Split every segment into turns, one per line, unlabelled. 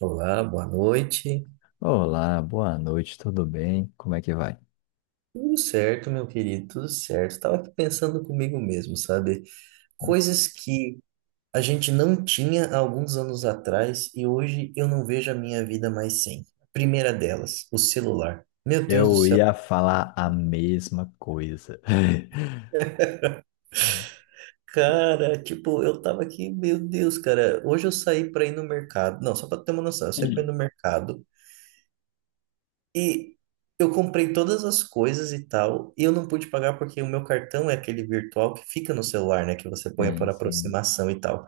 Olá, boa noite.
Olá, boa noite, tudo bem? Como é que vai?
Tudo certo, meu querido, tudo certo. Estava aqui pensando comigo mesmo, sabe? Coisas que a gente não tinha há alguns anos atrás e hoje eu não vejo a minha vida mais sem. Primeira delas, o celular. Meu Deus do
Eu
céu.
ia falar a mesma coisa.
Cara, tipo, eu tava aqui, meu Deus, cara. Hoje eu saí para ir no mercado. Não, só para ter uma noção, eu saí para ir no mercado. E eu comprei todas as coisas e tal, e eu não pude pagar porque o meu cartão é aquele virtual que fica no celular, né? Que você põe
Sim,
por
sim.
aproximação e tal.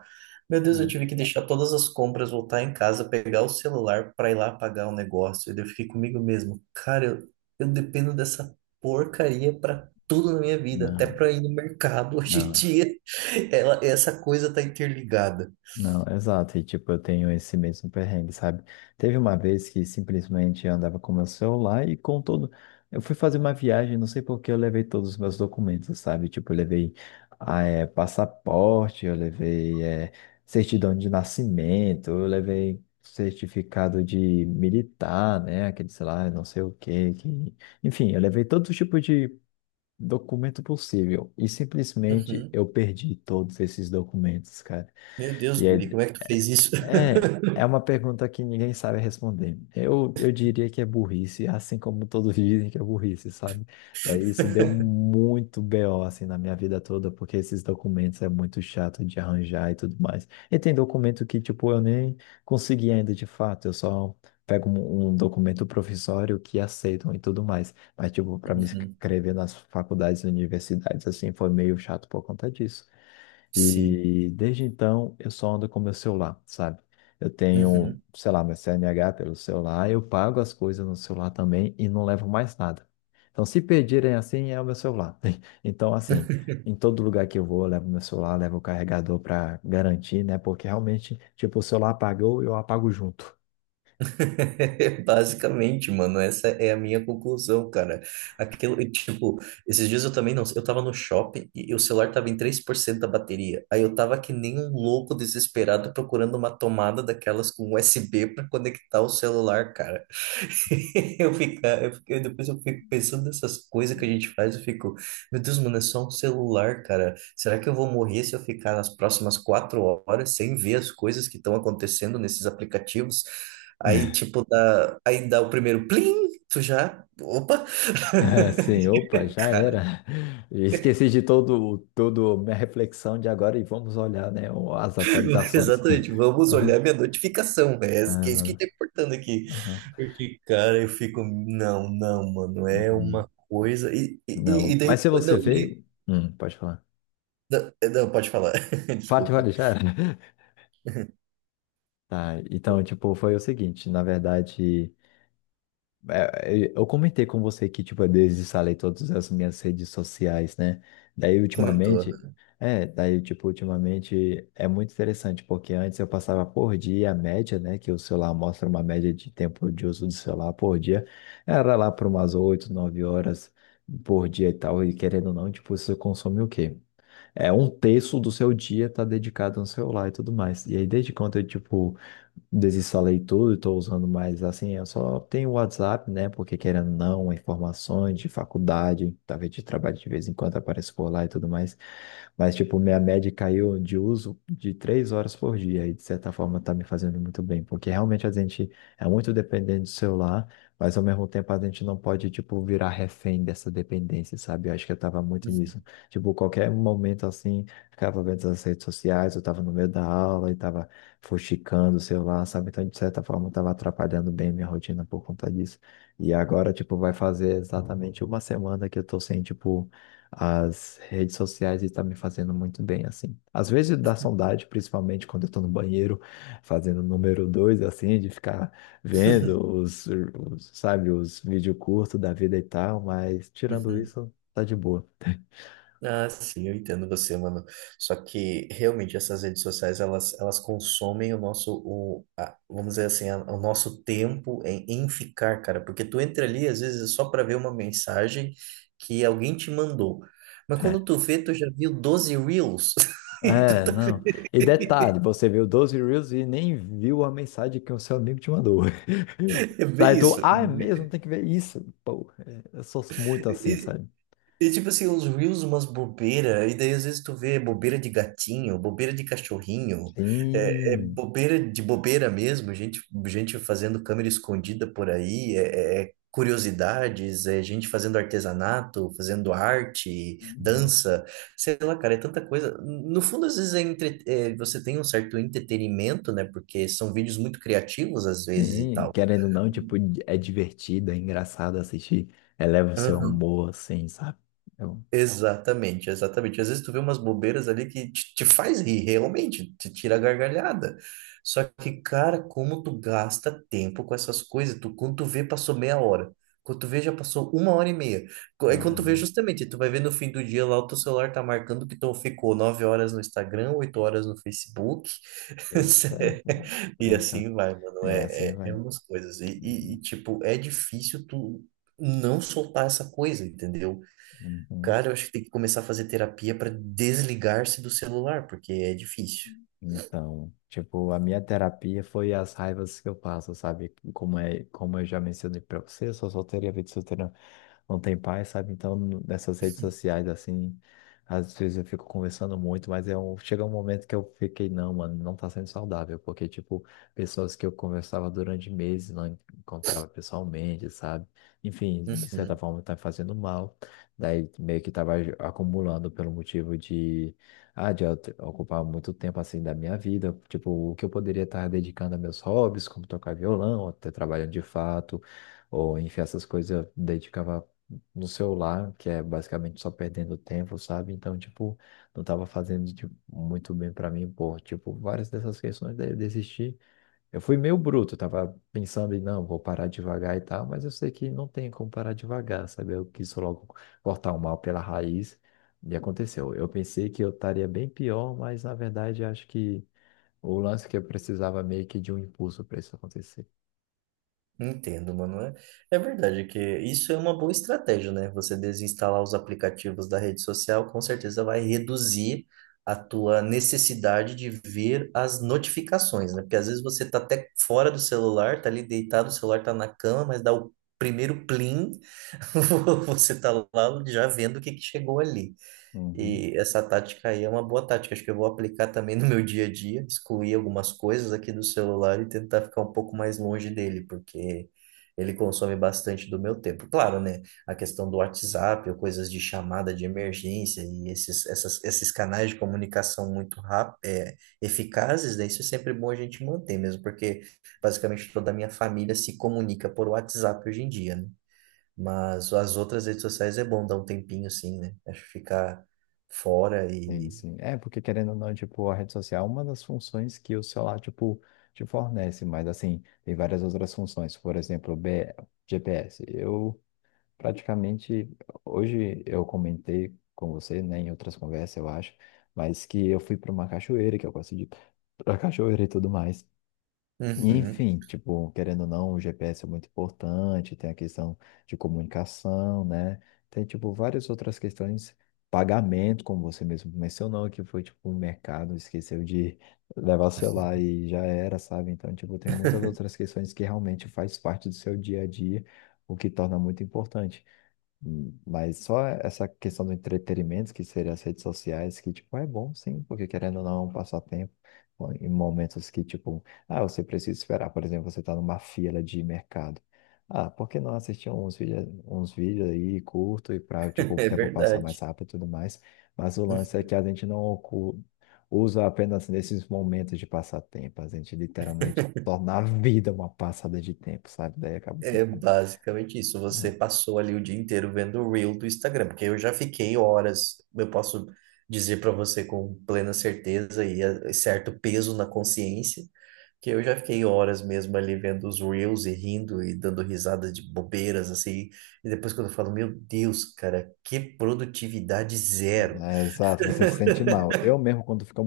Meu Deus, eu
Não,
tive que deixar todas as compras, voltar em casa, pegar o celular para ir lá pagar o negócio. E daí eu fiquei comigo mesmo, cara, eu dependo dessa porcaria para tudo na minha vida, até
não,
para ir no mercado hoje em
não.
dia. Ela, essa coisa tá interligada.
Não, exato. E tipo, eu tenho esse mesmo perrengue, sabe? Teve uma vez que simplesmente eu andava com meu celular e com todo. Eu fui fazer uma viagem, não sei por que eu levei todos os meus documentos, sabe? Tipo, eu levei passaporte, eu levei certidão de nascimento, eu levei certificado de militar, né? Aquele, sei lá, não sei o quê, que. Enfim, eu levei todo tipo de documento possível. E simplesmente
Uhum.
eu perdi todos esses documentos, cara.
Meu Deus,
E
Guri,
aí,
como é que tu fez isso?
é uma pergunta que ninguém sabe responder. Eu diria que é burrice, assim como todos dizem que é burrice, sabe? É, isso deu muito BO assim na minha vida toda, porque esses documentos é muito chato de arranjar e tudo mais. E tem documento que, tipo, eu nem consegui ainda de fato, eu só pego um documento provisório que aceitam e tudo mais. Mas, tipo, para me
Uhum.
inscrever nas faculdades e universidades, assim, foi meio chato por conta disso.
Sim.
E desde então eu só ando com meu celular, sabe? Eu tenho,
Uhum.
sei lá, meu CNH pelo celular, eu pago as coisas no celular também e não levo mais nada. Então, se pedirem assim, é o meu celular. Então, assim, em todo lugar que eu vou, eu levo meu celular, levo o carregador para garantir, né? Porque realmente, tipo, o celular apagou, eu apago junto.
Basicamente, mano, essa é a minha conclusão, cara. Aquilo, e, tipo, esses dias eu também não, eu tava no shopping e o celular tava em 3% da bateria. Aí eu tava que nem um louco desesperado procurando uma tomada daquelas com USB pra conectar o celular, cara. Eu ficar, eu, fico- eu- Depois eu fico pensando nessas coisas que a gente faz, eu fico, meu Deus, mano, é só um celular, cara. Será que eu vou morrer se eu ficar nas próximas 4 horas sem ver as coisas que estão acontecendo nesses aplicativos? Aí, tipo, aí dá o primeiro plim, tu já, opa,
É, sim, opa, já
cara,
era. Esqueci de todo, todo minha reflexão de agora e vamos olhar, né, as atualizações.
exatamente, vamos olhar minha notificação, né? Esse que é isso que
Aham,
tá importando aqui.
aham.
Porque, cara, eu fico, não, não, mano, é
Uhum.
uma coisa, e
Não, mas
daí,
se você
não,
veio. Pode falar.
não, não, pode falar.
Fale,
Desculpa.
fale, já era. Tá, então, tipo, foi o seguinte, na verdade, é, eu comentei com você que, tipo, eu desinstalei todas as minhas redes sociais, né? Daí,
Comentou.
ultimamente, tipo, ultimamente é muito interessante, porque antes eu passava por dia a média, né? Que o celular mostra uma média de tempo de uso do celular por dia, era lá por umas 8, 9 horas por dia e tal, e querendo ou não, tipo, isso consome o quê? É um terço do seu dia tá dedicado no celular e tudo mais. E aí, desde quando eu, tipo, desinstalei tudo e tô usando mais, assim, eu só tenho o WhatsApp, né? Porque querendo ou não, informações de faculdade, talvez de trabalho de vez em quando aparece por lá e tudo mais. Mas, tipo, minha média caiu de uso de 3 horas por dia e, de certa forma, tá me fazendo muito bem. Porque realmente a gente é muito dependente do celular, mas, ao mesmo tempo, a gente não pode, tipo, virar refém dessa dependência, sabe? Eu acho que eu tava muito nisso.
Uhum,
Tipo, qualquer momento assim, ficava vendo as redes sociais, eu tava no meio da aula e tava fuxicando o celular, sabe? Então, de certa forma, eu tava atrapalhando bem minha rotina por conta disso. E agora, tipo, vai fazer exatamente uma semana que eu tô sem, tipo, as redes sociais e tá me fazendo muito bem, assim. Às vezes dá saudade, principalmente quando eu tô no banheiro fazendo número dois, assim, de ficar vendo os vídeos curtos da vida e tal, mas tirando
uhum.
isso, tá de boa.
Ah, sim, eu entendo você, mano. Só que realmente essas redes sociais elas consomem o nosso, o, a- vamos dizer assim, a- o nosso tempo em ficar, cara. Porque tu entra ali, às vezes, é só para ver uma mensagem que alguém te mandou. Mas quando
É.
tu vê, tu já viu 12 reels. E tu
É,
tá,
não. E detalhe, você viu 12 Reels e nem viu a mensagem que o seu amigo te mandou.
é
Daí
bem
tu,
isso.
ah, é mesmo, tem que ver isso. Pô, é, eu sou muito assim, sabe?
E tipo assim, uns reels, umas bobeira, e daí às vezes tu vê bobeira de gatinho, bobeira de cachorrinho, é
Sim.
bobeira de bobeira mesmo, gente, gente fazendo câmera escondida por aí, é curiosidades, é gente fazendo artesanato, fazendo arte,
Uhum.
dança, sei lá, cara, é tanta coisa. No fundo, às vezes é, entre- é, você tem um certo entretenimento, né, porque são vídeos muito criativos às vezes e
Sim.
tal.
Querendo ou não, tipo, é divertido, é engraçado assistir. Eleva o seu
Aham.
humor, assim, sabe? Eu,
Exatamente, exatamente. Às vezes tu vê umas bobeiras ali que te faz rir, realmente, te tira a gargalhada. Só que, cara, como tu gasta tempo com essas coisas, tu, quando tu vê, passou meia hora. Quando tu vê, já passou uma hora e meia. Aí
ah,
quando tu vê,
eu-
justamente, tu vai ver no fim do dia lá, o teu celular tá marcando que tu ficou 9 horas no Instagram, 8 horas no Facebook.
eita,
E
eita.
assim vai, mano.
É, assim
É
vai.
umas coisas.
Uhum.
Tipo, é difícil tu não soltar essa coisa, entendeu?
Uhum.
Cara, eu acho que tem que começar a fazer terapia para desligar-se do celular, porque é difícil.
Então, tipo, a minha terapia foi as raivas que eu passo, sabe? Como é, como eu já mencionei pra você, eu sou solteiro e a vida solteira não tem paz, sabe? Então, nessas redes sociais, assim, às vezes eu fico conversando muito, mas é um, chega um momento que eu fiquei, não, mano, não tá sendo saudável, porque, tipo, pessoas que eu conversava durante meses, não encontrava pessoalmente, sabe? Enfim, de certa
Uhum,
forma tá fazendo mal, daí meio que tava acumulando pelo motivo de ocupar muito tempo assim da minha vida, tipo, o que eu poderia estar dedicando a meus hobbies, como tocar violão, ou até trabalhando de fato, ou enfim, essas coisas eu dedicava no celular, que é basicamente só perdendo tempo, sabe? Então, tipo, não estava fazendo tipo, muito bem para mim, por tipo, várias dessas questões daí eu desisti, eu fui meio bruto, tava pensando em não, vou parar devagar e tal, mas eu sei que não tem como parar devagar, sabe? Eu quis logo cortar o mal pela raiz e aconteceu. Eu pensei que eu estaria bem pior, mas na verdade acho que o lance é que eu precisava meio que de um impulso para isso acontecer.
entendo, mano. É, é verdade que isso é uma boa estratégia, né? Você desinstalar os aplicativos da rede social, com certeza vai reduzir a tua necessidade de ver as notificações, né? Porque às vezes você tá até fora do celular, tá ali deitado, o celular tá na cama, mas dá o primeiro plim, você tá lá já vendo o que que chegou ali.
Uhum.
E essa tática aí é uma boa tática. Acho que eu vou aplicar também no meu dia a dia, excluir algumas coisas aqui do celular e tentar ficar um pouco mais longe dele, porque ele consome bastante do meu tempo. Claro, né? A questão do WhatsApp ou coisas de chamada de emergência e esses canais de comunicação muito rápidos, é, eficazes, né? Isso é sempre bom a gente manter mesmo, porque basicamente toda a minha família se comunica por WhatsApp hoje em dia, né? Mas as outras redes sociais é bom dar um tempinho, sim, né? Acho que ficar fora
Sim,
e.
sim. É, porque querendo ou não, tipo, a rede social é uma das funções que o celular, tipo, te fornece, mas assim, tem várias outras funções. Por exemplo, GPS. Praticamente, hoje eu comentei com você, né, em outras conversas, eu acho, mas que eu fui para uma cachoeira, que eu gosto de ir pra cachoeira e tudo mais. E,
Uhum.
enfim, tipo, querendo ou não, o GPS é muito importante, tem a questão de comunicação, né? Tem, tipo, várias outras questões, pagamento, como você mesmo mencionou, que foi, tipo, o mercado esqueceu de levar o celular e já era, sabe? Então, tipo, tem muitas outras questões que realmente faz parte do seu dia a dia, o que torna muito importante. Mas só essa questão do entretenimento, que seria as redes sociais, que, tipo, é bom sim, porque querendo ou não, é um passatempo ó, em momentos que, tipo, ah, você precisa esperar, por exemplo, você está numa fila de mercado. Ah, por que não assistir uns vídeos aí curto e para, tipo, o
É
tempo passar mais
verdade.
rápido e tudo mais? Mas o lance é que a gente não ocu- usa apenas nesses momentos de passatempo, a gente literalmente torna a vida uma passada de tempo, sabe? Daí acaba sendo.
É basicamente isso. Você passou ali o dia inteiro vendo o Reel do Instagram, porque eu já fiquei horas, eu posso dizer para você com plena certeza e certo peso na consciência, que eu já fiquei horas mesmo ali vendo os Reels e rindo e dando risadas de bobeiras, assim. E depois quando eu falo, meu Deus, cara, que produtividade zero.
É, exato, você se sente mal. Eu mesmo, quando fica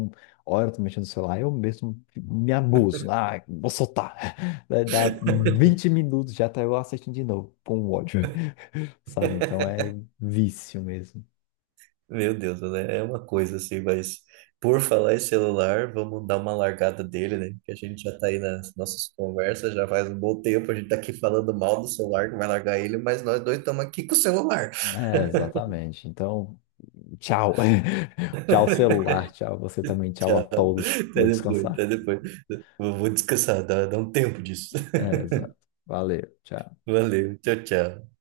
horas mexendo no celular, eu mesmo me abuso. Ah, vou soltar. Daí dá 20 minutos, já tá eu assistindo de novo, com ódio, sabe? Então é vício mesmo.
Meu Deus, né? É uma coisa assim, mas por falar em celular, vamos dar uma largada dele, né? Porque a gente já tá aí nas nossas conversas, já faz um bom tempo, a gente tá aqui falando mal do celular, que vai largar ele, mas nós dois estamos aqui com o celular.
É, exatamente. Então, tchau. Tchau, celular. Tchau, você também. Tchau a
Tchau.
todos.
Até
Vou
depois, até
descansar.
depois. Vou descansar, dá um tempo disso.
É, exato. Valeu. Tchau.
Valeu, tchau, tchau.